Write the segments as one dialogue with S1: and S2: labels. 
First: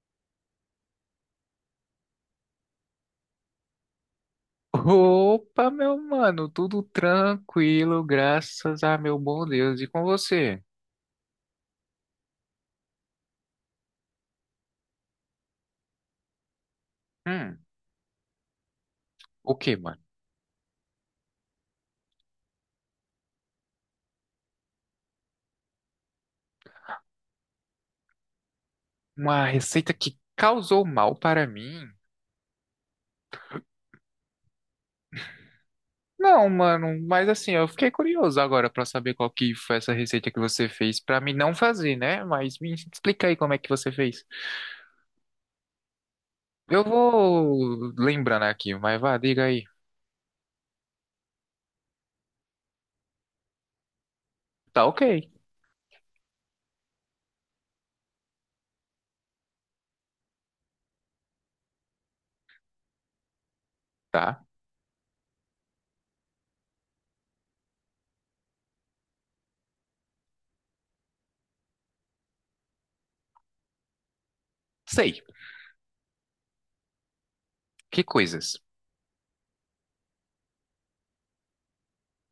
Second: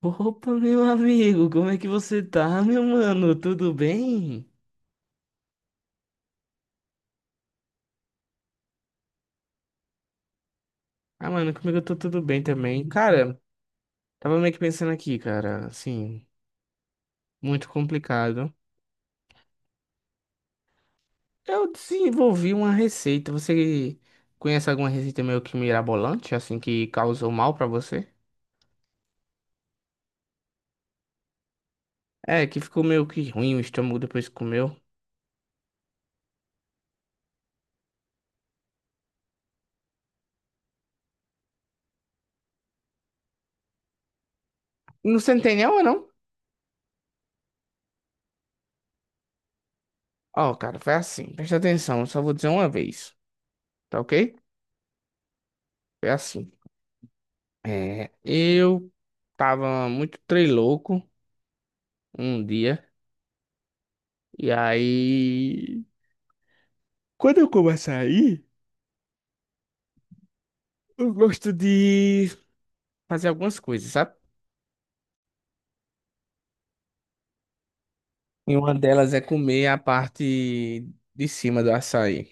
S1: Opa, meu amigo, como é que você tá, meu mano? Tudo bem?
S2: Opa, meu mano, tudo tranquilo, graças a meu bom Deus. E com você?
S1: Ah, mano, comigo eu tô tudo bem também. Cara, tava meio que pensando aqui, cara, assim,
S2: Hum,
S1: muito complicado.
S2: o que, mano?
S1: Eu desenvolvi uma receita. Você conhece alguma receita meio que mirabolante, assim, que causou mal pra você?
S2: Uma receita que causou mal para mim?
S1: É, que ficou meio que ruim o estômago depois que comeu.
S2: Não, mano, mas assim, eu fiquei curioso agora para saber qual que foi essa receita que você fez para mim não fazer, né? Mas me explica aí como é que você fez.
S1: Não, você não tem nenhuma, não?
S2: Eu vou lembrando aqui, mas vá, diga aí.
S1: Ó, cara, foi assim. Presta atenção, eu só vou dizer uma vez, tá ok?
S2: Tá ok,
S1: Foi assim. É, eu tava muito trei louco. Um dia.
S2: tá?
S1: E aí, quando eu começo a ir, eu gosto de fazer algumas coisas, sabe?
S2: Sei. Que coisas?
S1: E uma delas é comer a parte de cima do açaí.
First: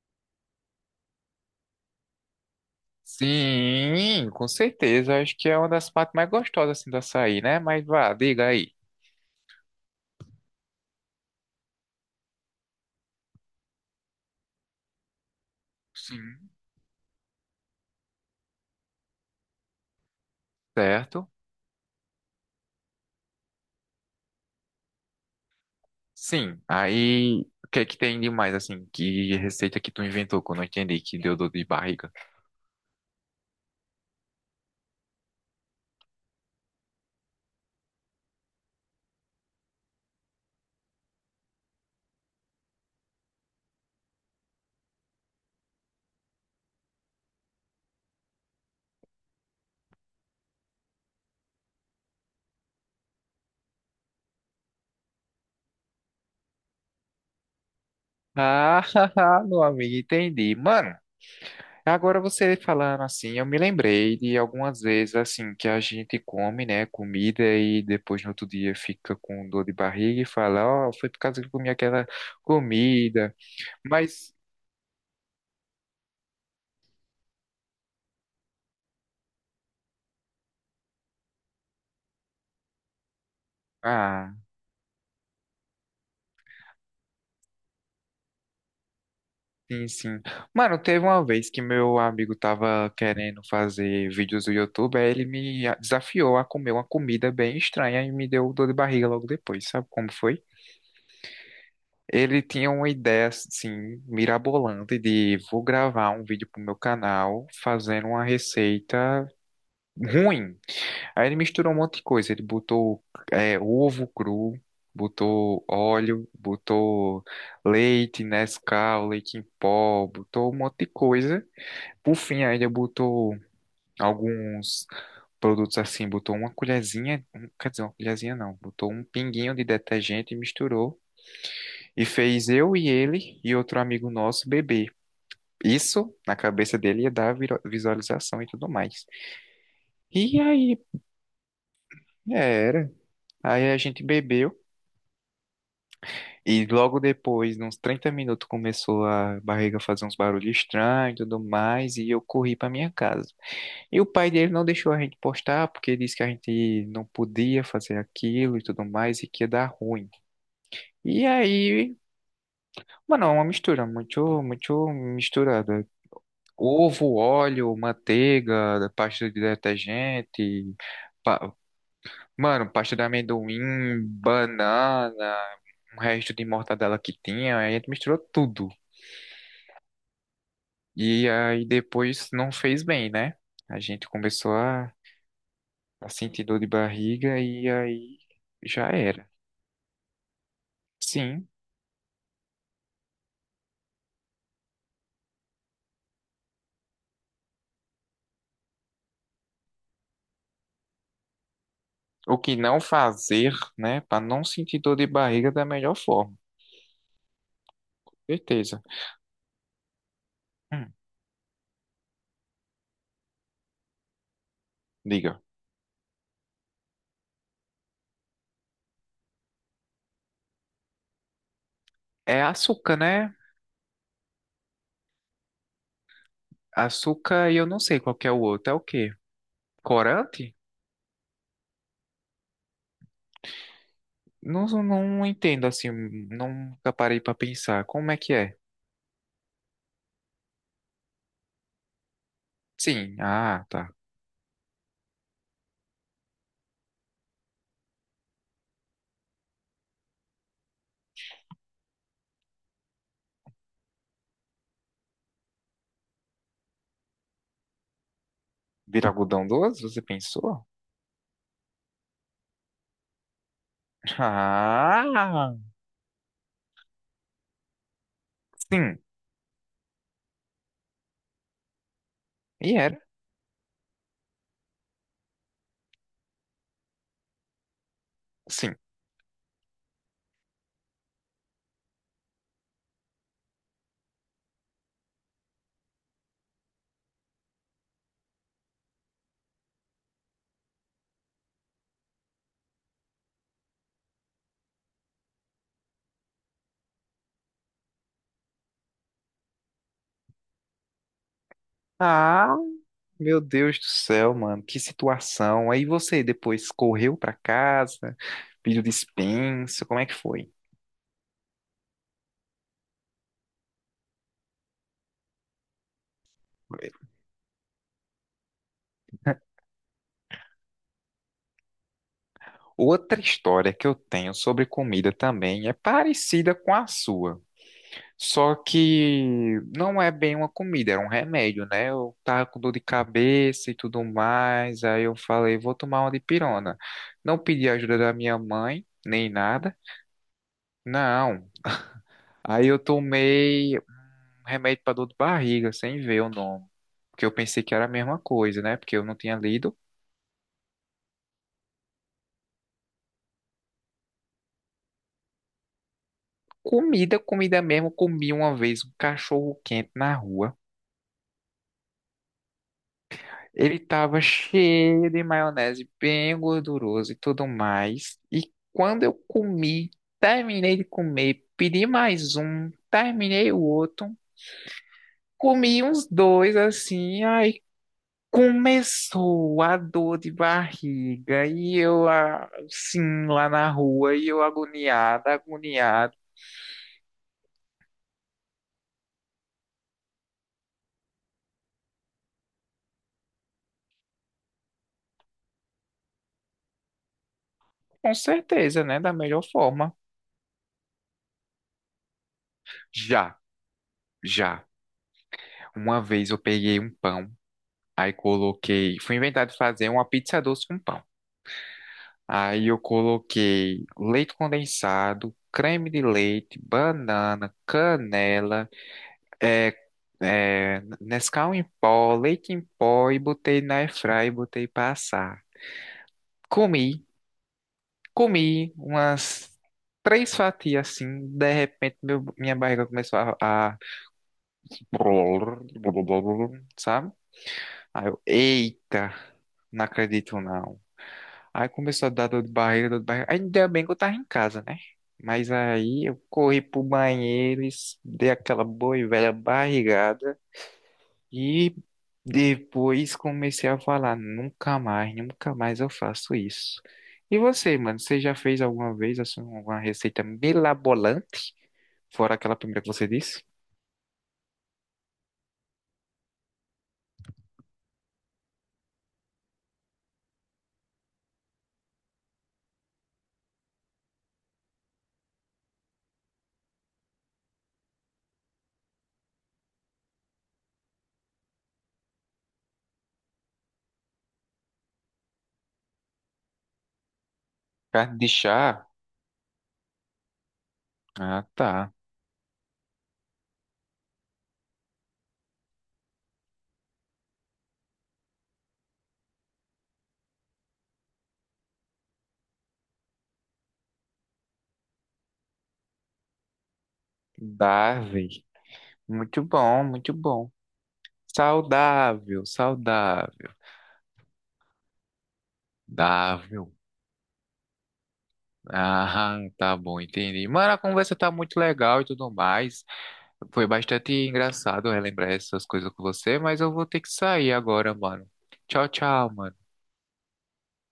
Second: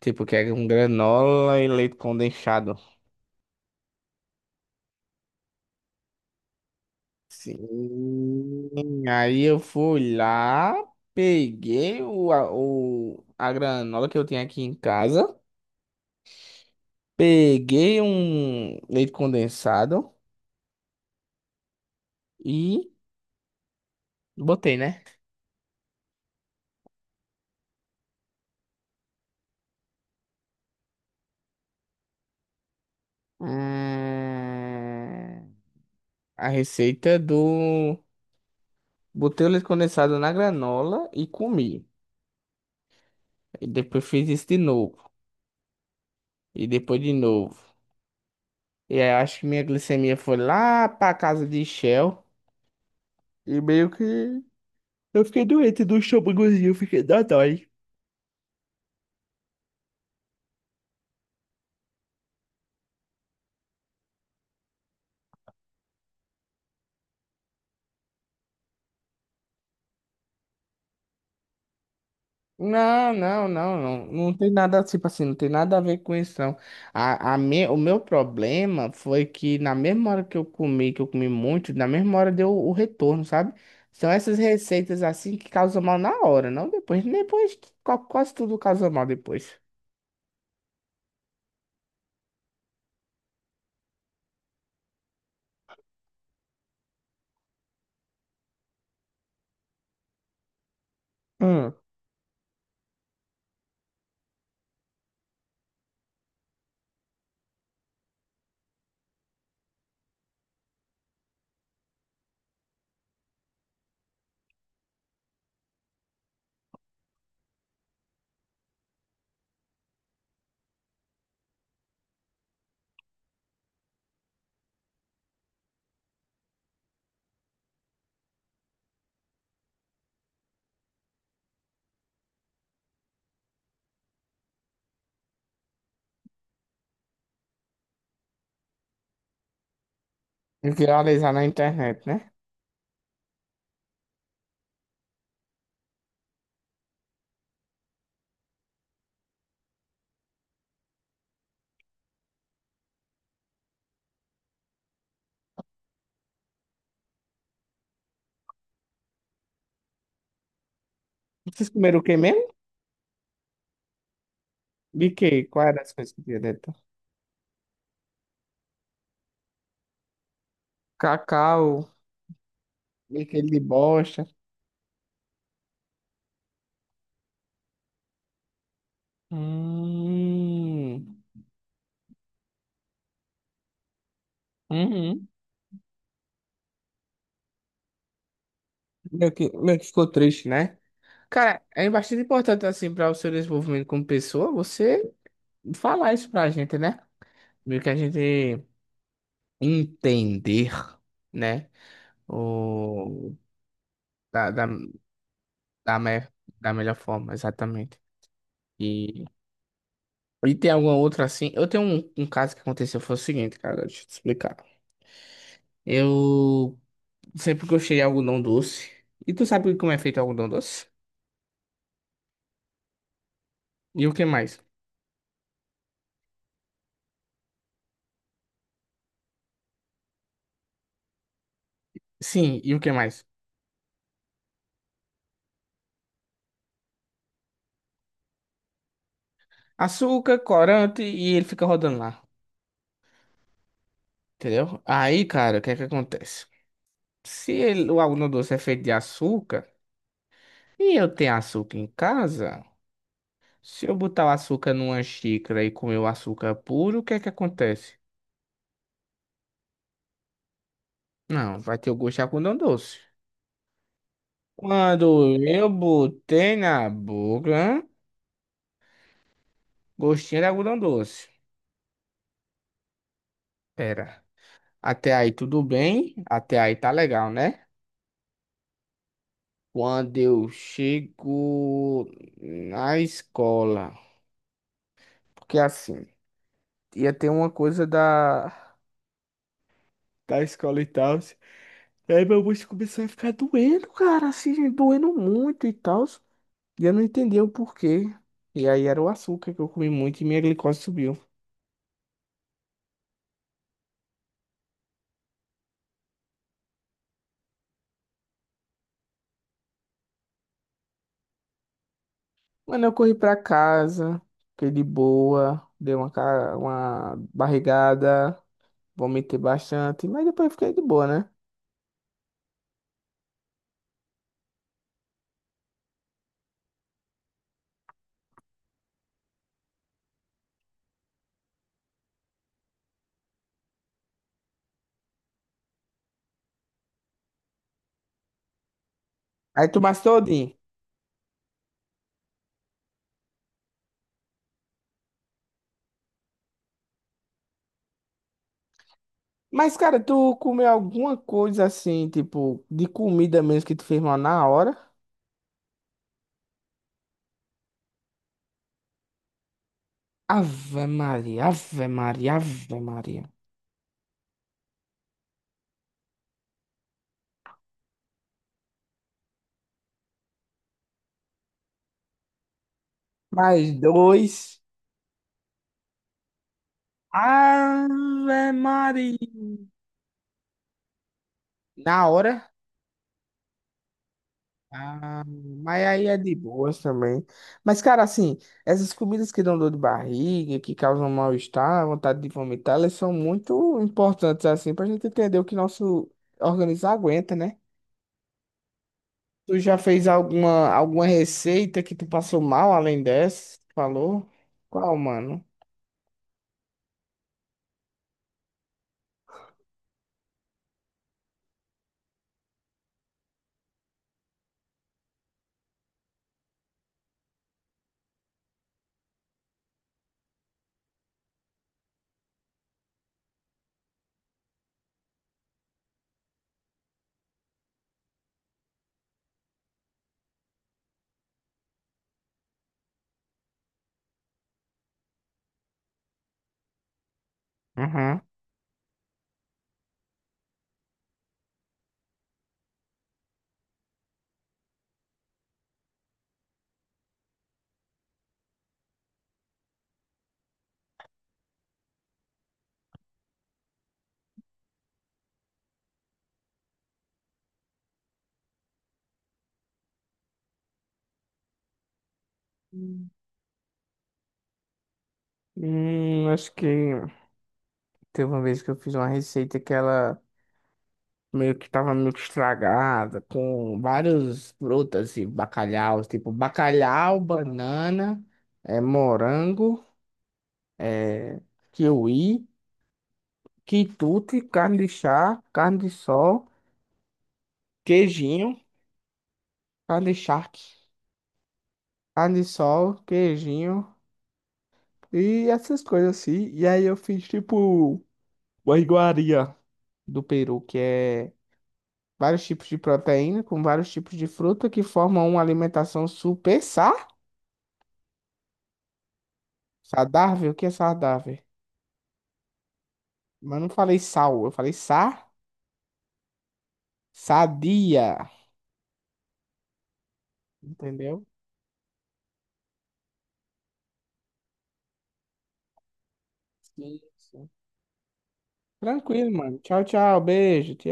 S1: Tipo, que é um granola e leite condensado.
S2: Sim, com certeza. Acho que é uma das partes mais gostosas assim do açaí, né? Mas vá,
S1: Sim.
S2: diga aí.
S1: Aí eu fui lá, peguei a granola que eu tinha aqui em casa,
S2: Sim.
S1: peguei um leite condensado
S2: Certo?
S1: e botei, né?
S2: Sim. Aí, o que é que tem de mais assim? Que receita que tu inventou que eu não entendi, que deu dor de barriga?
S1: Hum, a receita do. Botei o leite condensado na granola e comi. E depois fiz isso de novo. E depois de novo. E aí eu acho que minha glicemia foi lá pra casa de Shell. E meio que. Eu fiquei doente do estômagozinho, eu fiquei da dói.
S2: Ah, meu amigo, entendi. Mano, agora você falando assim, eu me lembrei de algumas vezes assim que a gente come, né, comida e depois no outro dia fica com dor de barriga e fala, ó, foi por causa que eu comi aquela
S1: Não,
S2: comida.
S1: não, não, não,
S2: Mas,
S1: não tem nada, tipo assim, não tem nada a ver com isso, não. O meu problema foi que na mesma hora que eu comi muito, na mesma hora deu o retorno, sabe? São
S2: ah,
S1: essas receitas assim que causam mal na hora, não depois. Depois, que quase tudo causa mal depois.
S2: sim, sim. Mano, teve uma vez que meu amigo tava querendo fazer vídeos do YouTube, aí ele me desafiou a comer uma comida bem estranha e me deu dor de barriga logo depois. Sabe como foi?
S1: Hum,
S2: Ele tinha uma ideia assim mirabolante de vou gravar um vídeo pro meu canal fazendo uma receita ruim. Aí ele misturou um monte de coisa. Ele botou ovo cru, botou óleo, botou leite Nescau, leite em pó, botou um monte de coisa. Por fim, aí ele botou alguns produtos assim, botou uma colherzinha, um, quer dizer, uma colherzinha não, botou um pinguinho de detergente e misturou. E fez eu e ele e outro amigo nosso beber. Isso, na cabeça dele, ia dar visualização e tudo mais. E aí,
S1: viralizar na internet, né?
S2: era. Aí a gente bebeu. E logo depois, uns 30 minutos, começou a barriga fazer uns barulhos estranhos e tudo mais. E eu corri pra minha casa. E o pai dele não deixou a gente postar, porque disse que a gente não podia fazer aquilo e tudo mais, e que ia dar ruim. E
S1: Vocês
S2: aí,
S1: comeram o que mesmo?
S2: mano, é uma mistura muito
S1: De que? Qual era
S2: misturada.
S1: as coisas que tinha dentro?
S2: Ovo, óleo, manteiga, pasta de detergente, pa-
S1: Cacau.
S2: mano, pasta de
S1: E aquele de
S2: amendoim,
S1: bosta.
S2: banana, um resto de mortadela que tinha, aí a gente misturou tudo.
S1: Hum,
S2: E aí depois não fez bem, né? A gente começou a,
S1: uhum.
S2: a sentir dor de barriga e aí já era.
S1: Meio que ficou triste, né?
S2: Sim,
S1: Cara, é bastante importante, assim, para o seu desenvolvimento como pessoa, você falar isso pra gente, né? Meio que a gente entender, né?
S2: o que não
S1: O...
S2: fazer, né, pra não
S1: Da, da,
S2: sentir dor de barriga da melhor
S1: da, me...
S2: forma,
S1: Da melhor forma, exatamente.
S2: certeza.
S1: E, e tem
S2: Hum,
S1: alguma outra, assim... Eu tenho um caso que aconteceu, foi o seguinte, cara, deixa eu te explicar.
S2: diga.
S1: Eu sempre gostei de algodão doce. E tu sabe como é feito o algodão doce?
S2: É açúcar, né?
S1: E o que mais?
S2: Açúcar e eu não sei qual que é o outro, é o quê? Corante?
S1: Sim, e o que mais?
S2: Não, não entendo assim, nunca parei pra pensar. Como é que é?
S1: Açúcar, corante, e ele fica rodando lá.
S2: Sim, ah, tá.
S1: Entendeu? Aí, cara, o que é que acontece? Se ele- O algodão doce é feito de açúcar e eu tenho açúcar em casa, se eu botar o açúcar numa xícara e comer o açúcar puro, o que é que acontece?
S2: Vira algodão doce, você pensou?
S1: Não, vai ter o gosto de algodão doce. Quando
S2: Ah,
S1: eu botei na boca,
S2: sim.
S1: gostinho de algodão doce.
S2: E era?
S1: Pera, até aí tudo bem? Até aí tá legal, né?
S2: Sim.
S1: Quando eu chego na escola, porque assim ia ter uma coisa da escola e tal. Aí meu bucho começou a ficar doendo, cara, assim, doendo muito e tal. E eu não entendi o porquê. E aí era o açúcar que eu comi muito e minha glicose subiu.
S2: Ah, meu Deus do céu, mano, que situação. Aí você depois correu pra casa, pediu dispensa, como é que foi?
S1: Mano, eu corri pra casa, fiquei de boa, dei uma, uma barrigada, vomitei bastante, mas depois fiquei de boa, né?
S2: Outra história que eu tenho sobre comida também é parecida com a sua. Só que não é bem uma comida, era um remédio, né? Eu tava com dor de cabeça e tudo mais, aí eu falei, vou tomar uma dipirona. Não pedi ajuda da minha mãe, nem
S1: Aí
S2: nada,
S1: tu mas todinho.
S2: não. Aí eu tomei um remédio para dor de barriga, sem ver o nome, porque eu pensei que era a mesma coisa, né? Porque eu não tinha lido.
S1: Mas, cara, tu comeu alguma coisa assim, tipo, de comida mesmo que tu fez mal na hora?
S2: Comida, comida mesmo, comi uma vez um cachorro quente na rua.
S1: Ave Maria, Ave Maria, Ave Maria.
S2: Ele tava cheio de maionese, bem gorduroso e tudo mais. E quando eu comi, terminei de comer, pedi mais um, terminei o
S1: Mais
S2: outro,
S1: dois.
S2: comi uns dois assim, aí
S1: Ave Maria.
S2: começou a dor de barriga e
S1: Na
S2: eu
S1: hora.
S2: assim lá na rua e eu
S1: Ah,
S2: agoniado,
S1: mas aí
S2: agoniado,
S1: é de boas também. Mas, cara, assim, essas comidas que dão dor de barriga, que causam mal-estar, vontade de vomitar, elas são muito importantes, assim, pra gente entender o que nosso organismo aguenta, né?
S2: com certeza, né, da melhor
S1: Tu já
S2: forma.
S1: fez alguma receita que tu passou mal além
S2: Já,
S1: dessa? Tu falou?
S2: já.
S1: Qual, mano?
S2: Uma vez eu peguei um pão, aí coloquei, fui inventar de fazer uma pizza doce com pão. Aí eu coloquei leite condensado, creme de leite, banana, canela, é, Nescau em pó, leite em pó e botei na airfryer e botei pra assar. Comi, comi umas três fatias assim, de repente minha barriga começou a... sabe? Aí eu,
S1: Uhum.
S2: eita, não acredito não. Aí começou a dar dor de barriga, dor de barriga. Ainda bem que eu tava em casa, né? Mas aí eu corri pro banheiro, dei aquela boa e velha barrigada e depois comecei a falar, nunca mais, nunca mais eu faço isso. E você, mano, você já fez alguma vez assim, uma receita mirabolante? Fora aquela primeira que você disse?
S1: Acho que teve uma vez que eu fiz uma receita que ela. Meio que tava meio que estragada, com várias frutas e bacalhau, tipo bacalhau, banana, é, morango, é, kiwi, quitute, carne de chá, carne de sol,
S2: Carne de
S1: queijinho,
S2: chá?
S1: carne de charque,
S2: Ah, tá.
S1: carne de sol, queijinho e essas coisas assim. E aí eu fiz tipo uma iguaria do Peru, que é vários tipos de proteína com vários tipos de fruta que formam uma alimentação super saudável.
S2: Dável. Muito bom, muito bom.
S1: Sardável? O que é sardável?
S2: Saudável, saudável.
S1: Mas eu não falei sal, eu falei sa,
S2: Dável.
S1: sadia.
S2: Ah, tá bom, entendi. Mano, a conversa
S1: Entendeu?
S2: tá muito legal e tudo mais. Foi bastante engraçado relembrar essas coisas com você, mas eu vou ter
S1: Sim,
S2: que
S1: sim.
S2: sair agora, mano. Tchau,
S1: Tranquilo,
S2: tchau,
S1: mano.
S2: mano.
S1: Tchau, tchau. Beijo.